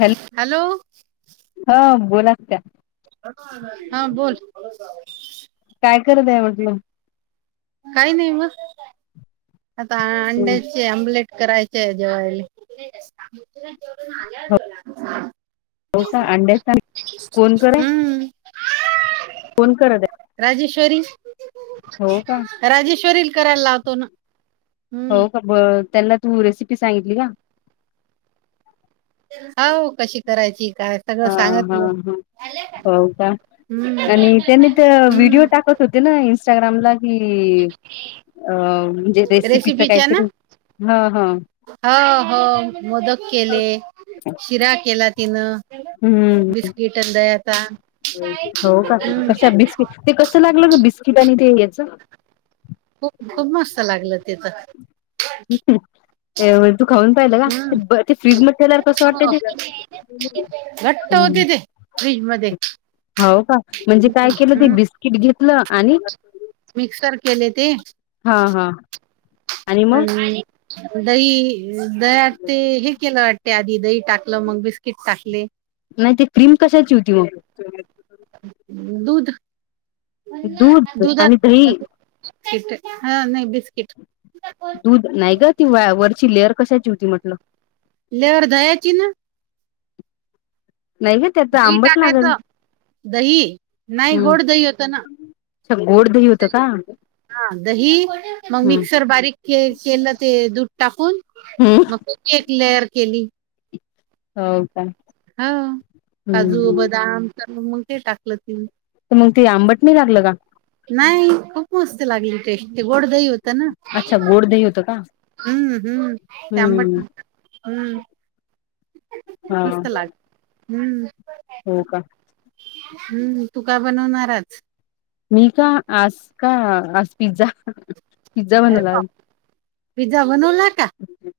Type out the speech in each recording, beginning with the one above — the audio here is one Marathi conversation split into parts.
हॅलो हॅलो हा बोलात त्या हा बोल काय करत आहे म्हटल काही नाही मग आता अंड्या अम्बलेट करायचे जेवय हो का अंडरस्टँड कोण करय हम्म कोण करत आहे राजेश्वरी हो का राजेश्वरील करायला लावतो ना हम्म हो का ब त्यांना तू रेसिपी सांगितली का हो कशी करायची काय सगळं हा हा सांगितलं हा हो का हम्म आणि त्यांनी तर व्हिडिओ हम्म टाकत होते ना इं्स्टाग्रामला ह अ म्हणजे रेसिपीच रेसिपीच्या ना काहीतरी हा हा हो हो मोदक केले शिरा केला तिनं हम्म बिस्किटन दयाता हो का कशा बिस्किट ते कसं लागलं ग बिस्किट आणि ते याच खूप खूप मस्त लागलं तिथं ह तू खाऊन पाहिलं का हम्म ते ते फ्रीज मध्ये केल्यावर कसं वाटत ते घट हम्म होओत ते फ्र्रीज मध्ये हो का म्हणजे काय केलं ते हम्म बिस्किट घेतलं आणि मिक्सर केले ते हा हा आणि दही दहट ते हे केलं वाटत त्या आधी दही टाकलं मग बिस्किट टाकले नाही ते क्रीम कशाची होती मग दूध दूध आणि दुधात दही बिस्किट हा नाही बिस्किट दूध नाही ग ती व वरची लेअर कशाची होती म्हटलं लवर दयाची ना नाही का त्यात दही आंबट नागल टाकायचं दही नाही गोड दही होतं ना अछा गोड दही होतं का हा दही मग मिक्सर बारीक के केलं ते दूध टाकून हम्म मग एक लेअर केली हो का ह हम्म काजू हम्म. बदाम सर्व मग ते टाकलं तीनी त मग ते आंबट नि लागलं का नाही खूप मस्त लागली टेस्ट गोड दही होत ना अच्छा गोड दही होतं का हम्म हम्म ते आंबट हम्म हम्म हा मस्त लाग हम्म हो का हम्म तू का बनवणार आज मी का आज का आज पिझ्झा पिझ्झा अरे बनवला बाप आज पिझ्झा बनवला का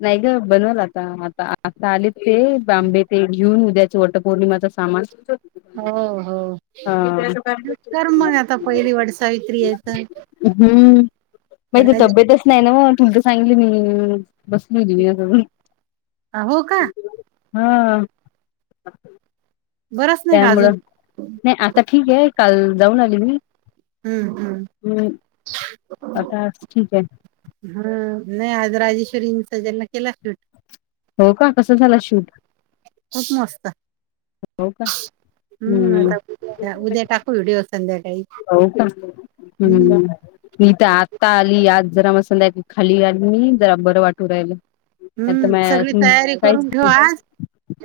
नाही ग बनवल आता आता आता आले ते बांबे ते घेऊन उद्याचे वटपौर्णिमाचा सामान हो हो कर मग आता पहिली वटसावित्री आहे तर हम्म मही तर राजे तब्येतच नाही ना मग तुल तर सांगली मी बसली होती मी आता जेवण हो का झाले हं बरंच नाही का अजून त्यामुळं नाही आता ठीक आहे काल जाऊन आली मी हम्म हम्म हम् आता ठीक आहे ह नाही आज राजेश्वरींचा ज्यांना केला शूट हो का कसं झालं शूट खूप मस्त हो का हम्म आता उद्या टाक भेटूया संध्याकाळी हो का हम्म मी तर आत्ता आली आज जरा मसधाय खाली आली मी जरा बरं वाटू राहिलं आता हम्म म सगळी तयारी काहीच करून ठेव आज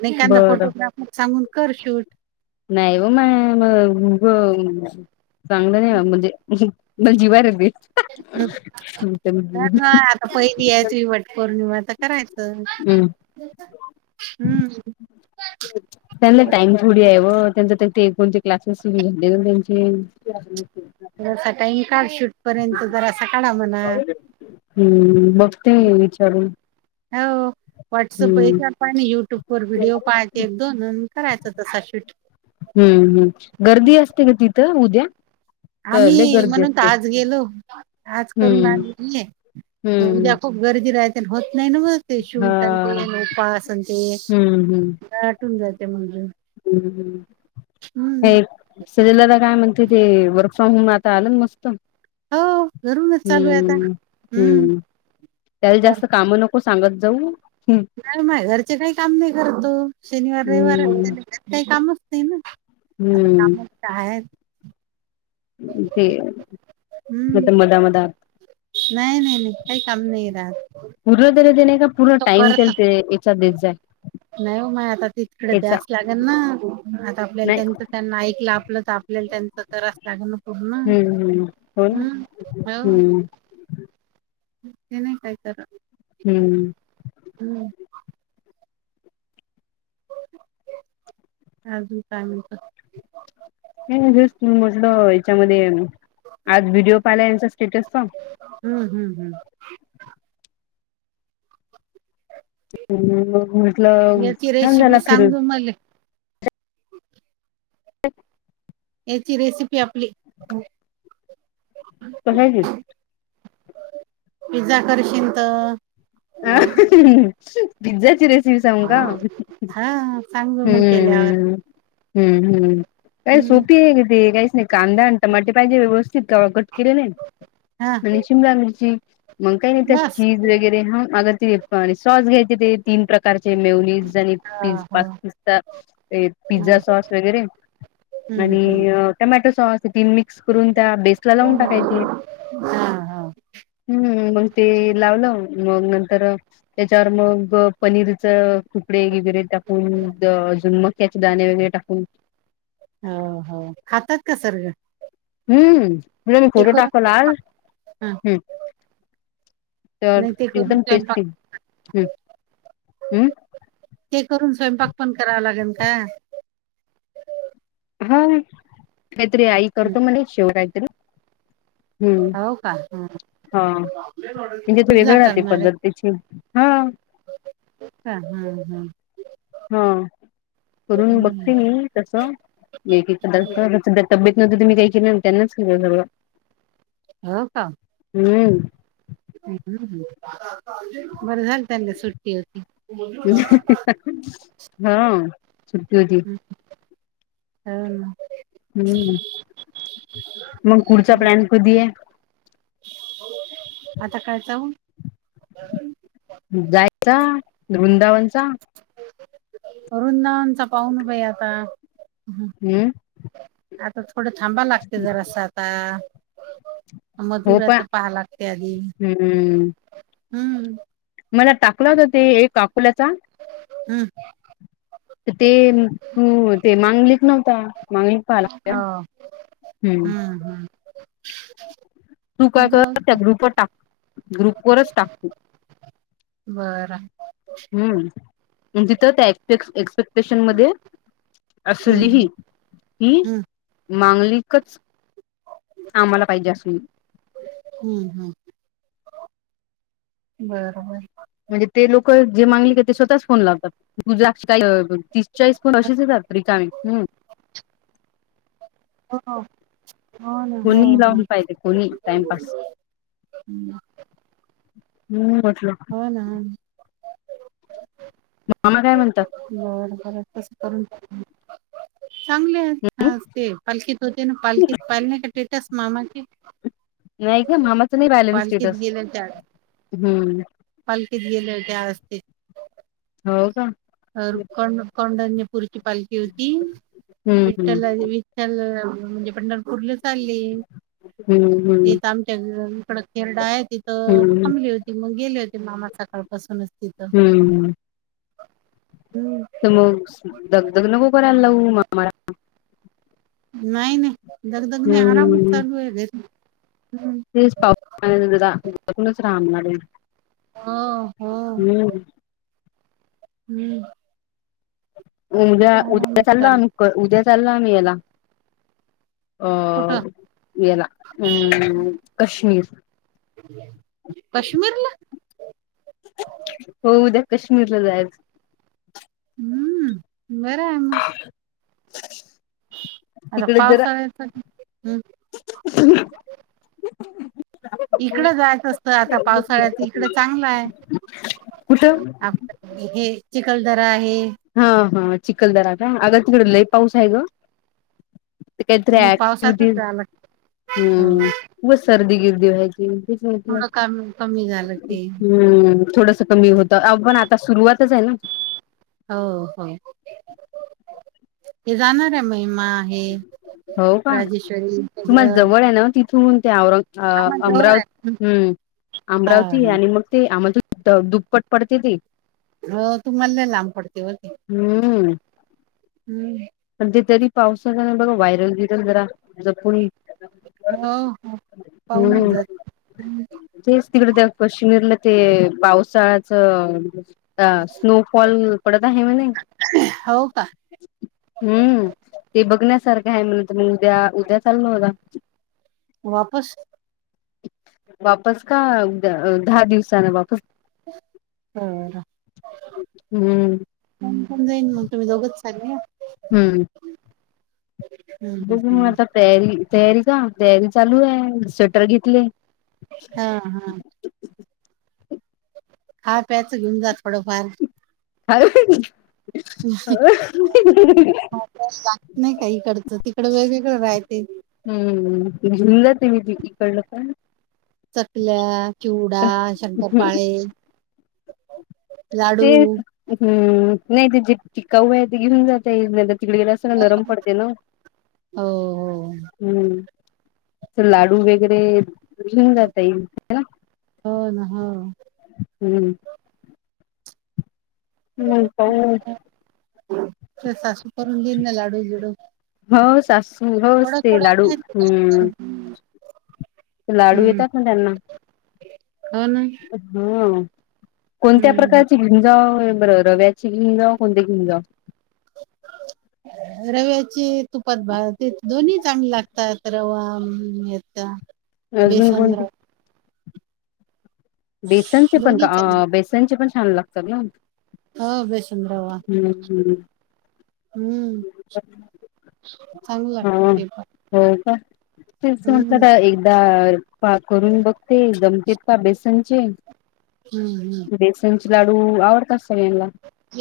एखदा बरं फोटोग्राफर सांगून कर शूट नाही व माय म ग म चांगलं नाही म्हणजे पण जीवार येते ह करना आता पहिली आहे तुही वट पौर्णिमा तर करायचं हम्म ह कुडी आहे व त्यांचा ते कोणते क्लासेस सुरू झाले त्यांचे थोडा सा टाईम काढ शूट पर्यंत जर असा काढा म्हणा. हम्म बघते विचारून हो व्हॉटसअप हम्म पा युट्यूब व व्हिडिओ हम्म पाय एक दोन अन् करायचं तसा शूट हम्म हम् गर्दी असते का तिथं उद्या तर लय आम्ही गर्दी म्हणून असते आज गेलो आज करून हम्म आले हम्म उद्या खूप गर्दी राहते आणि होत नाही ना व ते हा शूट अन ते न ऊपास अन् ते थकून जाते म्हणलं [unintelligible] सललदादा काय म्हणते ते वर्क फ्रॉम होम आता आलं ना मस्त हो घरूनच चालू आहे आता हम्म हम्म त्याला बर जास्त काम नको हो सांगत जाऊ हम्म नाही व माय घरचे काही काम नाही करत तो शनिवार रविवार हम्म त्याले काही कामच नाही न आता हम्म कामच काय आहे ते मंग ते मधां मधांत नाहीं नाहीं नाहीं कांहीं कामं नाहीं राहातं पूर्ण तरी देणे कां पूर्ण टाईम तेल ते यांच्यात देत जां नाहीं हो माय आंता तितकडे द्यास लागेल नां आंता आपल्यांला नाही त्यांच त्यांना ऐकलं आपलं तरं आपल्यांला त्यांचं करां जागणपूर नां हम्म हम्म हो ना हम्मं हो हम्म हम्मं कायं हम्मं हम्मं अजूंन कायं म्हणतं कांहीं नाहीं हेंच तुम्हीं म्हटलं यांच्यामध्ये आंज व्हिडिओ पाहिला यांचा स्टेटसचां हम्मं हम्मं हम्मं अ म्हटलं याची छान झांला रेसिपी फिरूंन सांगू मले [inaudible] [unintelligible] यांची रेसिपी आपलीं बघांयली पिझ्झा करशील तरं हं पिझ्झाची रेसिपी सांगून जाऊं कां हम्मं हा सांगू मग केल्यावर हम्मं हम्मं हम्मं हम्मं कायं हम्म सोपी आहे की ते काहींचं नाहीं कांदा आणि टमाटे पाहिजे व्यवस्थित कां केले हा नाहीं आणि शिमला मिर्ची मंग कांहीं नाहीं त्यां बस चीझ वगैरे हां मलां ते सॉस घ्यांयचे ते तीनं प्रकारचें मेवनीस जे हा पि हो पा पिस्ता हा पिझ्झा सॉस वगैरें हम्म हम्म आणि अं टमॅटो सॉस तीनं मिक्स करूंन त्यां बेसला लावूंन टाकांयचे हा हो हम्मं मंग ते लावलं मंग नंतर तरं त्यांच्यावर मंग पनीरचे तुकडे वगैरें टाकूंन अजूंन मंग त्यांचे दांणे वगैरें टाकूंन हम्मं हम्मं खातांत कसं हम्मं तु फोटो टाकंल आंज हा हम्मं तरं नाही ते करून एकदंम स्वयंपाक टेस्टी हं हम्मं ते करूंन स्वयंपाक पणं करांवा लागेल कां हां कांहीं तरी आई करतो म्हंणे शेव कांहीं तरी हाव कां हम्मं हां म्हणजे ते वेगळं राहतें पद्धती त्यांची हाव हां हम्मं हां करूंन हम्म बघते मी तसं एक एक संध्या तब्येत नव्हतं तुम्हीं कांहीं केलं त्यांनीच केलं सगळं हो कां हम्मं बरं झालं त्यांनले सुट्टी होती हो सुट्टी होती हवं हम्मं मंग पुुढचा प्लॅन कधीं आहे आंता कायंचाव हं जायचा वृंदावनचा वृंदावनचा पाहुन बाई आता हम्म. आता थोडं थांबा लागते जरासं आता हो पा मधुराच पहा लागते आधी हम्म हम्म मला टाकलं होत ते एक अकोल्याचा हम्म. तर ते तो मांगलीच नव्हता मागली हा हम्म हम्म. तू काय कर जाऊ त्या ग्रुपवर टाक. ग्रुप वरच टाक तू. बरं. हम्म मग तिथं त्या एक्सपेक् एक्सपेक्ट स्टेशन मध्ये अस हम्म लिही की हम्म मांगलिकच आम्हाला पाहिजे असून हम्म हम्म बर बर. म्हणजे ते लोक जे मांगलिक आहेत ते स्वतःच फोन लावतात [unintelligible] [unintelligible] ह हो ना हा कोणी लावून हा. पाहिजे कोणी टाइमपास हं. हम्म म्हटलं हो ना मामा काय म्हणतात? बरं बरं तसं करून बघीन. चांगले हम्म आहेत ते पालखीत होते ना पालखीत पाहिले नाय का टेटस मामाचे नाही ग मामाचं नाही पाहिल मी पालखीत स्टेटस गेल्या त्या हम्म. पालखीत गेलेले त्या असतील हो का. अह कोंड कोंड्यापूरची पालखी होती हम्म विठ्ठललाने [unintelligible] त्या अह म्हणजे पंढरपुरला चालले हम्म [unintelligible] च्या इकड खेळडं आहे तिथं हम्म हम्म थांबली होती मग गेले होते मामा सकाळपासूनच तिथं हम्म. हम्म. तर मग दग दग नको करायला लावू मामाला. नाय नाय दगदग नाय आरामच हम्म चालू आहे घरी. हो हो [unintelligible] हम्म. उद्या उद्या आरामच चालो चालू आम्ही क उद्या चालो आम्ही याला अह कुठं याला अम काश्मीर कश्मिरला? हो उद्या कश्मीरला जायच हम्म बर हाय मग. [inaudible] आता पावसाळ्यात पण हम्म ह इकडं जायचं असतं आता पावसाळ्यात इकडं चांगलं आहे. कुठं आपलं हे चिखलदरा आहे. हा हा चिखलदरा का अग तिकड लय पाऊस आहे ग तीत मग त्र्याक मजा पावसातच येईल. जावं लागतं. हम् म सर्दी गिरदी व्हायची तेच म्हटलं. थोडं कमी कमी झालं ते हम्म थोडस कमी होतं अ पण आता सुरुवातच आहे ना, हो हो हो जाणार हाय मी माहे हो का तुम्हाला जवळ आहे ना तिथून ते औरग अ आम्हाला जवळ आहे अमरावती हम्म, अमरावती हा आणि मग ते आम्हाला त दुप्पट पडते ते. हो तुम्हाला लय लांब पडते व ती. हम्म. हम्म. पण ते तरी पावसाच जरा बगा वायरल बिअरलं जरा जपून. हो हो पाऊनच हम्म जा हम्म. तेच तिकड त्या कश्मीरला ते पावसाळ्याचं, अ स्नोफॉल पडत आहे म्हणे हो का. हम्म ते बघण्यासारखं आहे म्हण मग उद्या उद्या चाललो आत्ता. वापस? वापस का गं दहा दिवसान वापस. होय का. हम्म कोण कोण जाईन मग तुम्ही दोघच चालले. हम्म. हं बघु मग हं आता तयारी तयारी का तयारी चालू आहे स्वेटर घेतले. हा हा. खा प्याच घेऊन जा थोडंफार. काही बी नाही काय इकडचं तिकड वेगळीकडे राहते. हम्म ह घेऊन जा तुम्ही इकडं पण. चकल्या चिवडा ते शंकरपाळे, ते लाडू हम्म नाही ते जे टिकाऊ आहे घेऊन जाता येईल डब्यात. तिकड गेल्याव सगळं नरम पडते ना. हो हो हम्म तर लाडू वगैरे घेऊन जात येईल ना. हो ना हो. हम्म. पाहू तुझं सासू करून देईन ना लाडू गीडू. हो सासू होस ते लाडू खायचं. हम्म. लाडू हम्म येतात ना त्यांना. हो ना. हम कोणत्या हम्म प्रकारचे घेन जाऊ बरं रव्याची घेन जाऊ कोणते घेन जाऊ? [inaudible] रव्याची तुपात भा ते दोन्ही चांगले लागतात रवा याता. म अजून काय म्हणते. बेसनचे पण का दोन्ही चांगले अ बेसनचे पण छान लागतात ना. ह बेसन रवा. हम्म हम्म. हम्म चांगलं हा लागत ते पण. हो का हम्म म्हटलं एक दार पा करून बघते जमते का बेसनचे हम्म हम्म बेसनचे लाडू आवडतात सगळ्यांना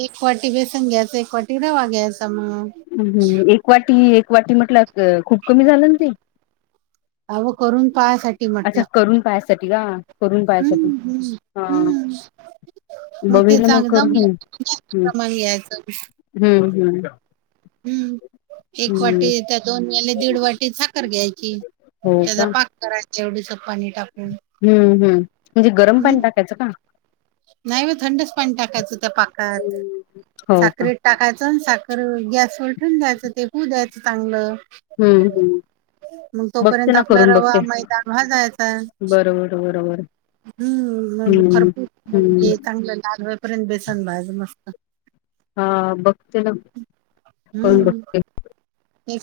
एक वाटी बेसन घ्यायच एक वाटी रवा घ्यायचा मग म एक वाटी एक वाटी म्हटलं खूप कमी झालं ना ते अहो करून पाहासाठी अच्छा म्हटलं करून पायासाठी का करून पायसाठी हम्म, हम्म, हा हम्म. मग ते बघेल सागजा मी करून हम्म प्रमाण घ्यायचं हम्म हम्म हम्म एक वाटी हम्म त्या दोन याले दीड वाटी साखर घ्यायची हो का त्याचा पाक कराय तेवढच पाणी टाकून हम्म हम् म्हणजे गरम पाणी हम्म. टाकायचं का नाही म थंडच पाणी टाकायचं त्या पाकात हम्म. हो का साखर टाकायचं आणि साखर गॅसवरर ठवून द्यायचं तेपू द्यायचं चांगलं हम्म हम्म मग बघते तोपर्यंत ना आपला करून रवा बघते मैद हा जायचा आहे बरोबर, बरोबर. हम्म म्हणजे खरपूर हम्म चांगलं लादवईपर्यंत बेसन भाज मस्त हा बघते ना करण हम्म. बघते